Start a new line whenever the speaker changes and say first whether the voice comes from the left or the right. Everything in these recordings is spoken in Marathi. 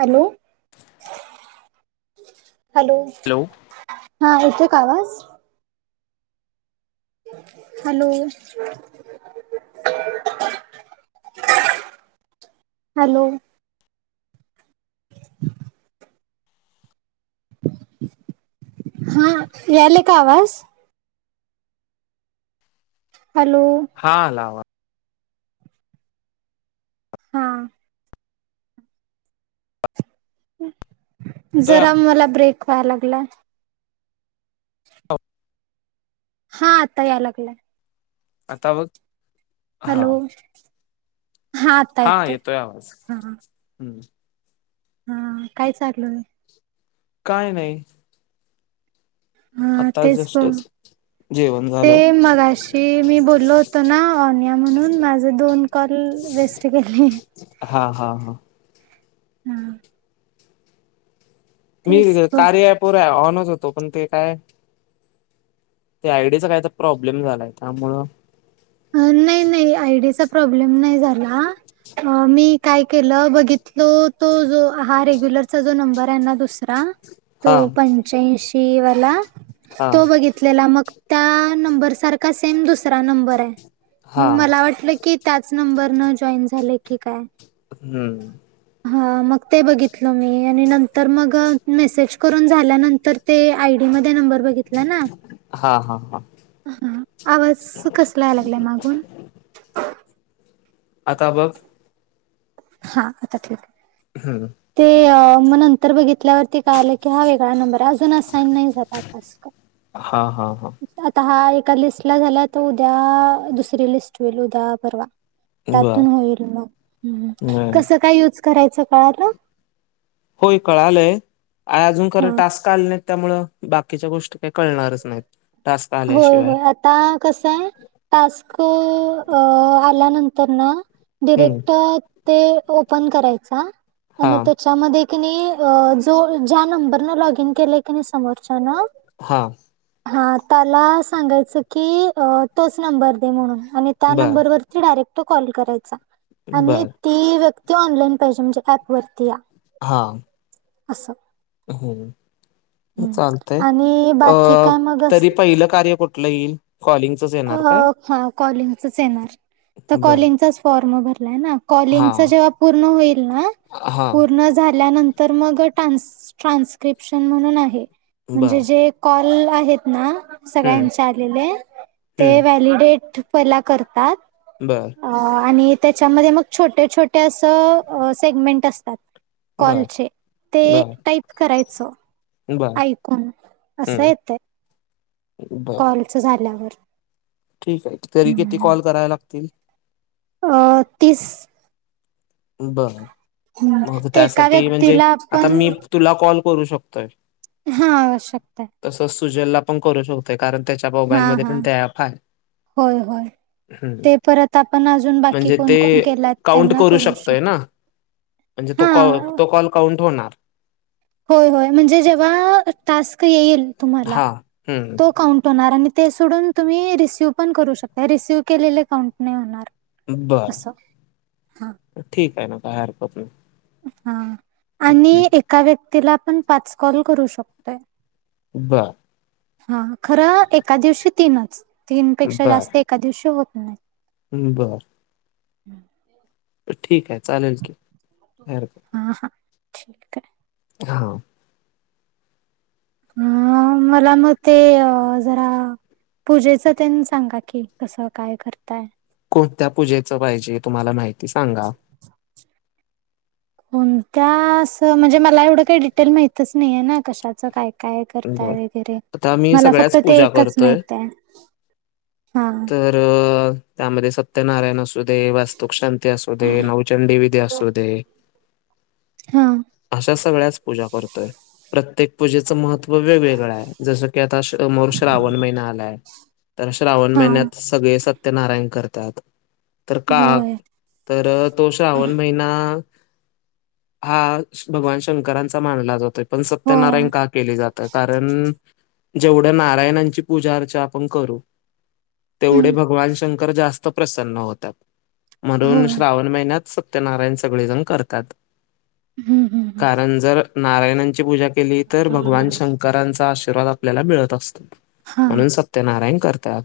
right: हॅलो हॅलो
left: हॅलो
right: हा येतोय का आवाज? हॅलो...... हॅलो [inaudible] हा यायले का आवाज? हॅलो
left: हा आला आवा
right: हा
left: येतोय
right: जरा
left: आवाज
right: मला ब्रेक व्हाय लागलाय.
left: [inaudible]
right: हा आता याय लागलाय.
left: आता बघ हा,
right: हॅलो
left: हा येतोय आवाज,
right: हा
left: हम्म
right: हा काय चाललं?
left: काय नाही.
right: हा
left: आता
right: तेच बघ
left: जस्टच जेवण झा
right: ते मगाशी मी बोललो होतो ना ओनिया म्हणून, माझ दोन कॉल वेस् स्ट गेले.
left: हा हा हा
right: हा तेच
left: मी
right: बघ
left: कार्या ॲप वर ऑनच होतो, पण ते काय ते आयडीचा काय तर प्रॉब्लेम झालाय. त्यामुळं
right: अ नाय नाय आयडीचा प्रॉब्लेम नाय झाला. अ मी काय केलं, बघितलो तो जो हा रेग्युलरचा जो नंबर हाय ना दुस रा तो
left: हा
right: पंच्याऐशी वाला
left: हा
right: तो बघित घिलेला मग त्या नंबर सारखा सेम दुसरा नंबर आय
left: हा
right: मंग मला वाटलं की, त्याच नंबर न जॉईन झालंय की काय
left: हम्म
right: हा मग ते बघितल मी आणि नंतर मग मेसेज करून झाल्यानंतर ते आयडी मध्ये नंबर बघितला ना
left: हा हा हा
right: हा आवाज कसला यायला लागलाय मागून
left: आता बघ
right: हा आता ठीकये
left: हम्म
right: ते म नंतर बघितल्यावरती कळालं की हा वेगळा नंबर हाय अजून असाईन नाही झाला टास्क
left: हा हा हा
right: आता हा एका लिस्टला झाला. आता उद्या दुसरी लिस्ट होईल उद्या, परवा
left: बर
right: त्यातून होईल म हूं
left: बर
right: कसं काय युज करायचं कळाल
left: होय कळालंय आय अजून
right: हा
left: खरं टास्क आले नाहीत. त्यामुळ बाकीच्या गोष्टी काय कळणारच नायत.
right: होय होय आता कसय टास्क आल्यानंतर ना
left: हम्म
right: डिरेक्ट ते ओपन करायचा
left: हा
right: आणि त्याच च्यामध्ये की नाय अ जो ज्या नंबर न लॉगईन केलंय की नाय समोरच्यान
left: हा
right: हा त्याला सांगायच की, अ तोच नंबर दे म्हणून आणि त्या
left: बर
right: नंबरवरती डायरेक्ट कॉल करायचा आणि
left: बर
right: ती व्यक्ती ऑनलाईन पाहिजे. म्हणजे ऍप वरती या
left: हां
right: असं.
left: हो.
right: हम्म.
left: चालतय,
right: आणि
left: अ
right: बाकी काय मग अस
left: तरी पहिलं कार्य कुठलं येईल? कॉलिंगचच.
right: अ,
left: येणार काय
right: हा कॉलिंगचच येणार, तर
left: बर
right: कॉलिंगचाच फॉर्म भरलाय ना. कॉलिंग
left: हा
right: जेव्हा पूर्ण होईल ना,
left: हा
right: पूर्ण झाल्यानंतर तर मग ट, ट्रान्स्क्रिप्शन म्हणून आहे. म्हणजे
left: बर
right: जे कॉल आहेत ना,
left: हम्म
right: सगळ्यांचे आलेले. ते
left: हम्म
right: व्हॅलिडेट पहिला करतात.
left: बरं.
right: अ, आणि त्याच्यामध्ये मग छोट्या, छोटे असं सेगमेंट असतात.
left: बर
right: कॉलचे, ते
left: बर
right: टाईप करायचं.
left: बर
right: ऐकून, असं
left: हम्म
right: येतय,
left: बर
right: कॉलच झाल्यावर.
left: ठीक हाय, तरी किती
right: हम्म
left: कॉल करावे लागतील?
right: अ, तीस.
left: बरं, मग
right: एका
left: त्यासाठी म्हणजे,
right: व्यक्तीला
left: आता
right: आपण
left: मी तुला कॉल करू शकतोय?
right: हा, शकताय.
left: तसच सुजलला पण करू शकतोय, कारण त्याच्या
right: हा
left: मोबाईलमध्ये
right: हा
left: पण ते ॲप हाय.
right: होय, होय ते परत आपण अजून बाकी
left: म्हणजे
right: कोण
left: ते
right: -कोण केल्यात
left: काउंट
right: त्यांना करू
left: शकतोय
right: शकतो.
left: ना. म्हणजे
right: हा
left: तो, तो कॉल काउंट होणार.
right: होय, होय म्हणजे जेव्हा टास्क येईल तुम्हाला,
left: हां, हं.
right: तो काउंट होणार आणि ते सोडून तुम्ही रिसीव्ह पण करू शकताय, रिसीव्ह केलेले काउंट नाहीत होणार. असं हा
left: बर ठीक आहे ना, काय हरकत नाही.
right: हा,
left: हं.
right: आणि एका व्यक्तीला आपण पाच कॉल करू शकतोय.
left: बर.
right: हा, खरं एका दिवशी तीनच, तीन पेक्षा जास्त
left: बरं,
right: एका दिवशी होत नाही.
left: बरं. ठीक हाय चालेल की, नाय हरकत.
right: हा, ह. [unintelligible]
left: हा.
right: अ, मला मग ते अ जरा पूजेच तेन सांगा की, कसं काय करताय?
left: कोणत्या पूजेचं पाहिजे, तुम्हाला माहिती सांगा?
right: कोणत्या असं म्हणजे, मला एवढं काय डिटेल माहितच नाही हेना कशाच काय काय करता
left: बरं.
right: वैगेरे,
left: आता मी
right: मला फक्त
left: सगळ्याच
right: ते
left: पूजा
right: एकच
left: करतोय.
right: माहित हाय, हा, हा
left: तर अ, त्यामध्ये सत्यनारायण असु दे, वास्तुक शांती असू दे, नवचंडी विधी असू दे.
right: हा.
left: अशा सगळ्याच पूजा करतोय, प्रत्येक पूजेचं महत्त्व वेगवेगळ हाय, जसं की आता समोर श्रावण महिना आलाय. तर श्रावण
right: हा
left: महिन्यात सगळे सत्यनारायण करतात. तर का?
right: होय
left: तर तो श्रावण महिना हा भगवान शंकरांचा मानला जातोय, पण
right: होय
left: सत्यनारायण का केले जाते. कारण, जेवढ्या नारायणांची पूजा अर्चा आपण करू. तेवढे
right: हम्म
left: भगवान शंकर जास्त प्रसन्न होतात, म्हणून
right: होय
left: श्रावण महिन्यात सत्यनारायण सगळे जण करतात.
right: हम्म हम्म हम्म.
left: कारण जर नारायणांची पूजा केली तर भगवान शंकरांचा आशीर्वाद आपल्याला मिळत असतो
right: हा
left: म्हणून सत्यनारायण करतात.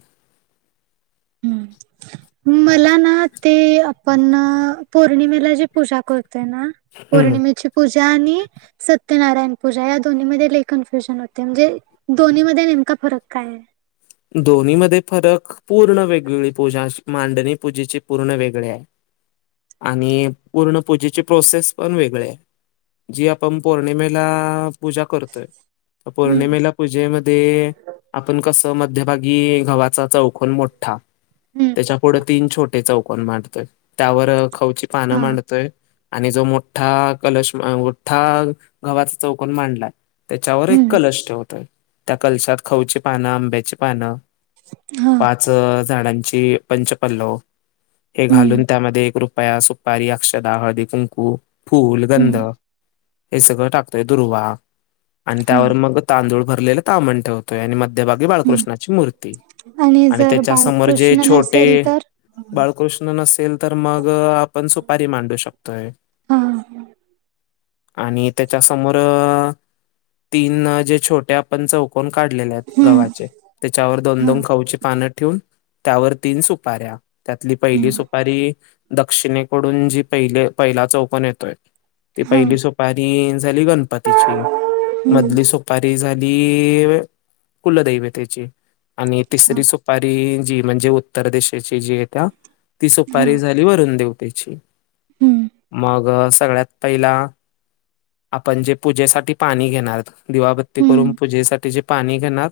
right: हम्म. मला ना ते आपण पौर्णिमेला जी पूजा करतोय ना.
left: हम्म
right: पौर्णिमेची पूजा आणि सत्यनारायण पूजा या दोन्ही मध्ये लय कन्फ्युजन होते, म्हणजे दोन्ही मध्ये नेमका फरक काय आहे?
left: दोन्ही मध्ये फरक पूर्ण वेगळी पूजा अशी, मांडणी पूजेची पूर्ण वेगळे आहे. आणि पूर्ण पूजेची प्रोसेस पण वेगळी आहे. जी आपण पौर्णिमेला पूजा करतोय,
right: हम्म
left: पौर्णिमेला पूजेमध्ये आपण कसं मध्यभागी गव्हाचा चौकोन मोठ्ठा
right: हम्म
left: त्याच्या पुढं तीन छोटे चौकन मांडतोय, त्यावर खाऊची पानं
right: हा
left: मांडतोय आणि जो मोठ्ठा कलश, मोठ्ठा गव्हाचा चौकन मांडलाय त्याच्यावर एक
right: हम्म
left: कलश ठेवतोय, त्या कलशात खऊची पानं, आंब्याची पानं
right: हा.
left: पाच झाडांची पंच पल्लव हे
right: हम्म
left: घालून त्यामध्ये एक रुपया सु -पारी अक्षदा, हळदी, कुंकू, फुल, गंध
right: हम्म
left: हे सगळं टाकतंय दुर्वा आणि
right: हा
left: त्यावर मग तांदूळ भरलेलं तामण ठेव तोय आणि मध्यभागी
right: हम्म
left: बाळकृष्णाची मूर्ती आणि
right: जर
left: त्याच्या समोर जे
right: बाळकृष्ण
left: छोटे
right: नसेल तर
left: बाळकृष्ण नसेल तर मग आपण सुपारी मांडू शकतोय.
right: हा
left: आणि त्याच्या समोर तीन जे छोट्या पण चौकून काढलेल्या आहेत
right: हम्म
left: गव्हाचे त्याच्यावर दोन
right: हा
left: -दोन खाऊचे पानं ठेऊन त्यावर तीन सुपऱ्या त्यातली पहिली
right: हम्म
left: सुपारी दक्षिणेकडून जी पहिले पहिला चौकण येतोय, ती
right: हा
left: पहिली सु पारी झाली गणपतीची
right: हम्म
left: मधली सु पारी झाली कुलदेवे तेची आणि
right: हा
left: तिसरी सुपारी जी म्हणजे उत्तर दिशाची जी येत्या ती
right: हा
left: सुपारी झाली वरुणदेवतेची.
right: हम्म
left: मग सगळ्यात पहिला आपण जे पूजेसाठी पाणी घेणार, दिवाबत्ती करून
right: हम्म
left: पूजेसाठी जे पाणी घेणार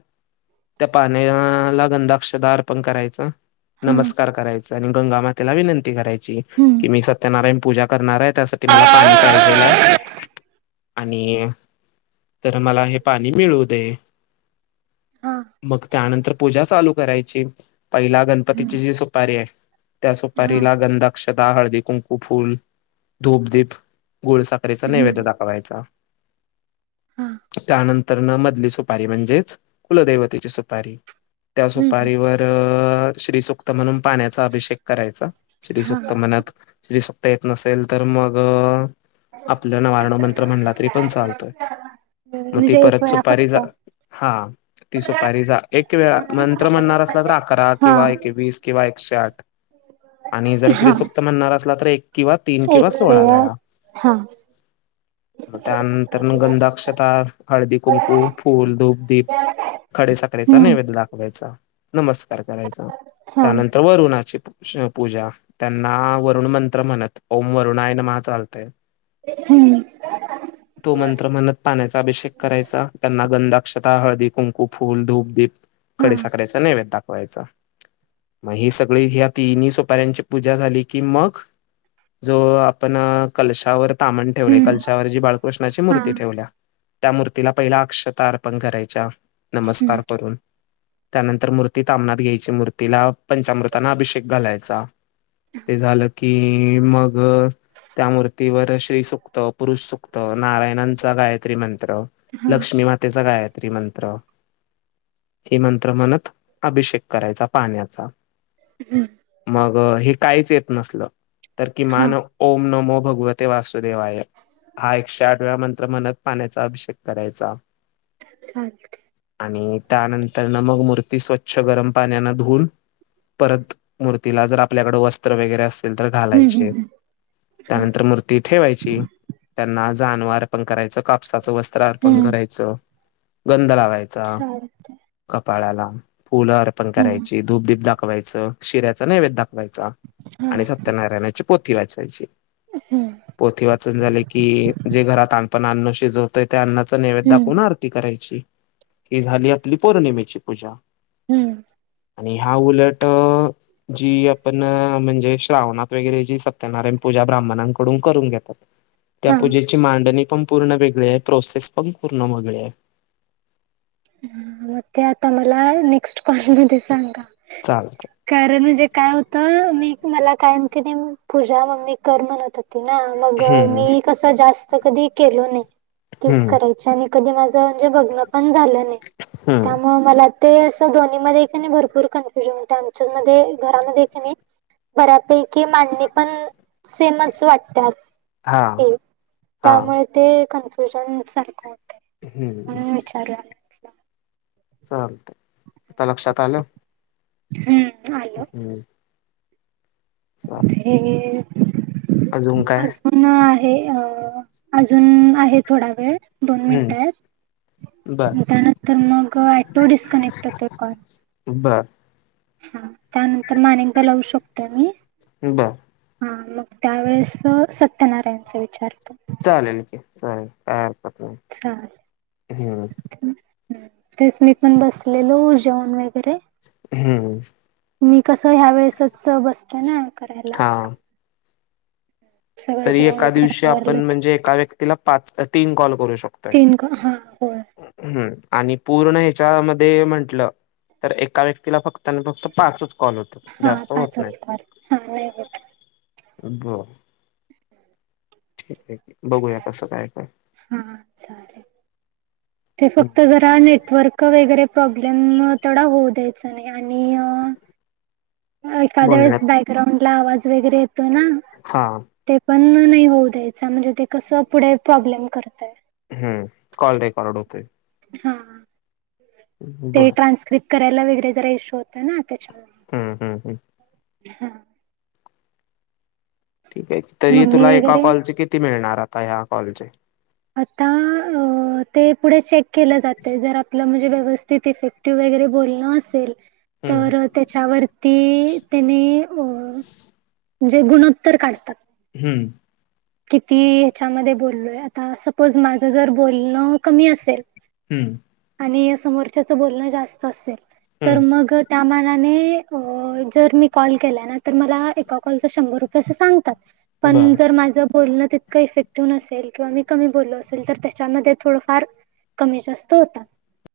left: त्या पाण्याला गंधाअक्षता अर्पण करायचं
right: हा
left: नमस्कार करायचं. आणि गंगा मातेला विनंती करायची
right: हम्म
left: की मी सत्यनारायण पूजा करणार आहे. त्यासाठी मला पाणी पाहिजेलाय आणि तर मला हे पाणी मिळू दे.
right: हां.
left: मग त्यानंतर पूजा चालू करायची, पहिला
right: हम्म
left: गणपतीची जी सुपारी आहे त्या
right: हा
left: सुपारीला गंध, अक्षदा, हळदी, कुंकू, फुल धूपदीप, गुळसाख रेचा नैवेद
right: हम्म
left: दाखवायचा.
right: हा.
left: त्या नंतर मधली सुपारी, म्हणजेच कुलदेवतेची सुपारी त्या
right: हम्म
left: सुपारीवर तर श्रीसुक्त म्हणून पाण्याचा अभिषेक करायचा,
right: हा
left: श्रीसुक्त म्हणत श्रीसुक्ता येत नसेल तर मग आपल्या नवारण मंत्र म्हणला तरी पण चालतोय. मग ती
right: म्हणजे एक
left: परत
right: वेळा
left: सुपारी
right: फक्त
left: हा, ती सुपारी जा एक वेळा मंत्र म्हणणार असला तर अकरा
right: हा
left: किंवा एकवीस किंवा एकशे आठ आणि जर
right: हा
left: श्रीसुक्त म्हणणार असला तर एक किंवा तीन किंवा सोळा वेळा
right: हा
left: त्यानंतर मग, गंध‌अक्षता, हळदी, कुंकू, फूल, धूप दीप खडीसाखरेचा
right: हम्म
left: नेवेद्य दाखवायचा. नमस्कार करायचा.
right: हा
left: त्यानंतर वरुणाची पू श पूजा त्यांना वरुण मंत्र म्हणत, ओम वरुणाय नमः चालतय.
right: हम्म
left: तो मंत्र मणत पाण्याचा अभिषेक करायचा. त्यांना गंधाक्षता हळदी कुं फूल, धूप, दीप,
right: हा
left: खडी साखऱ्याचा नैवद दाखवायचा. मग ही सगळी ह्या तिन्ही सुपाऱ्यांची पूजा झाली की मग जो आपण कलशावर तामन ठेवले.
right: हम्म
left: कलशावर जी बाळकृष्णाची
right: हा
left: मूर्ती ठेवल्या. त्या मूर्तीला पहिला अक्षता अर्पण करायच्या
right: हम्म
left: नमस्कार करून. त्यानंतर मूर्ती तामनात घ्यायची. मूर्तीला पंचामृतांन अभिषेक घालायचा. ते झाल की मग त्या मूर्तीवर श्री सुक्त, पुरुष सुक्त, नारायणांचा गायत्री मंत्र
right: हा
left: लक्ष्मी मातेचा गायत्री मंत्र हे मंत्र म्हणत अभिषेक करायचा पाण्याचा.
right: हम्म
left: मग हे काहीच येत नसल, तर
right: हा
left: किमान ओम नमो भगवत ते वासुदेवाय. हा एकशे आठवेळा मंत्र म्हणत पाण्याचा अभिषेक करायचा.
right: [unintelligible]
left: आणि त्यानंतरन मग मूर्ती स्वच्छ गरम पाण्यान धुवून परत, मूर्तीला जर आपल्याकड वस्त्र वगैरे असेल तर
right: हम्म हम्म
left: घालायचे.
right: हम्म
left: त्यानंतर मूर्ती ठेवायची त्यांना जानव अर्पण करायच. कापसाच वस्त्र अर्पण
right: हम्म
left: करायच. गंध लावायचा.
right: चालते
left: कपाळाला, फुल अर्पण
right: हम्म
left: करायची. धूपदीप दाखवायच. शिऱ्याचा नैवद दाख वायचा.
right: हा
left: आणि सत्यनारायणाची पोथी वाचायची.
right: हम्म
left: पोथी वाचून झाले की, जे घरात आपण अन्न शिजवतोय त्या अन्नाच नैवेद दाखवून
right: हम्म
left: आर आरती करायची. ही झाली आपली पौर्णिमेची पूजा.
right: हम्म
left: आणि ह्या उलट जी आपण म्हणजे, श्रावणात वगैरे जी सत्यनारायण पूजा ब्राह्मणांकडून करून घेतात. त्या
right: हा
left: पूजेची मांडणी पण पूर्ण वेगळी आहे. प्रोसेस पण पूर्ण वेगळे आहे.
right: हम्म, मग ते आता मला नेक्स्ट कॉल मधे सांगा.
left: चालत.
right: कारण म्हणजे काय होत, मी मला कायम कनी पूजा मम्मी कर म्हणत होती. मग
left: हम्म
right: मी कस, जास्त कधी केलो नाही. तीच
left: हम्म
right: करायची. त्याच्याने कधी माझ म्हणजे बघण पण झाल नाही.
left: हम्म
right: त्यामुळे मला ते अस दोन्हीमध्ये क नाही, भरपूर कन्फ्युजन होते. आमच्यामध्ये घरामध्ये की नाही बऱ्यापैकी मांडणी पण सेमच वाटतात.
left: हा
right: ते
left: हा
right: त्यामुळे ते कन्फ्युजन सारखं होतय
left: हम्म
right: म्हणून चालन.
left: चालतं. आता लक्षात आलं.
right: हम्म, आल.
left: हम्म चाल
right: [unintelligible]
left: अजून काय?
right: पुन्हा आहे. अ अजून आहे थोडा वेळ. दोन
left: हम्म
right: मिनिटं आहेत.
left: बर
right: त्यानंतर मग ॲटो डिस्कनेक्ट होतो कॉल.
left: बर.
right: हा त्यानंतर मा अनेकदा लावू शकतोय मी.
left: बर.
right: हा मग त्यावेेळेस सत्यनारायणचा विचारतो.
left: चालेल की, चालेल काही अड
right: चाल [unintelligible] तेच मी पण बसलेलो जेवूण वगैरे.
left: हम्म
right: मी कसं ह्या वेळेसच बसते ना करायला.
left: हा
right: सगळं
left: तरी
right: जेवण
left: एका
right: तेन
left: दिवशी
right: आवरलं
left: आपण
right: की
left: म्हणजे एका व्यक्तीला पाच तीन कॉल करू शकतो.
right: तीन कॉ ह होय.
left: हम्म, आणि पूर्ण ह्याच्यामध्ये म्हटलं तर एका व्यक्तीला फक्तन फक्त पाचच कॉल होत. होतात
right: हा
left: जास्त नाहीत.
right: पाचच कॉल हा नाही होत.
left: बर ठिक आहे कि, बघूया कसं काय तर
right: हा चालेल, ते
left: हं,
right: फक्त जर नेटवर्क वगैरे प्रॉब्लेम थोडा होऊ द्यायचा नाही. आणि एखाद्या वेळेस
left: बोलण्यात
right: बॅकग्राउंड ला आवाज वगैरे येतो ना,
left: हा,
right: ते पण नाही होऊ द्यायचा. म्हणजे ते कसं पुढे प्रॉब्लेम करतंय.
left: हम्म, कॉल रेकॉर्ड होते.
right: हा, ते
left: बर
right: ट्रान्स्क्रिप्ट करायला वगैरे जरा इश्यू होत ना, त्याच्यामुळ.
left: हम्म हम्म हम्,
right: हा,
left: ठीक आहे. तरी
right: मम्मी
left: तुला एका
right: वगैरे
left: कॉलचे किती मिळणार आता ह्या कॉलचे.
right: आता अ ते पुढे चेक केलं जाते. जर आपलं म्हणजे व्यवस्थित इफेक्ट क्टिव वगैरे बोलणं असेल.
left: हम्म
right: तर त्याच्यावरती त्यानी अ म्हणजे गुणोत्तर काढतात.
left: हम्म,
right: किती ह्याच्यामध्ये बोललोय. आता सपोज माझं जर बोलणं कमी असेल.
left: हम्म,
right: आणि समोरच्याच बोलणं जास्त असेल. तर
left: हम्म
right: मग त्यामानाने जर मी कॉल केला ना, तर मला एका कॉलचा शंभर रुपये असं सांगतात.
left: बर
right: पण जर माझं बोलणं तितकं इफेक्टिव्ह नसेल किंवा मी कमी बोलो असेल तर त्याच्यामध्ये थोडंफार कमी जास्त होतात.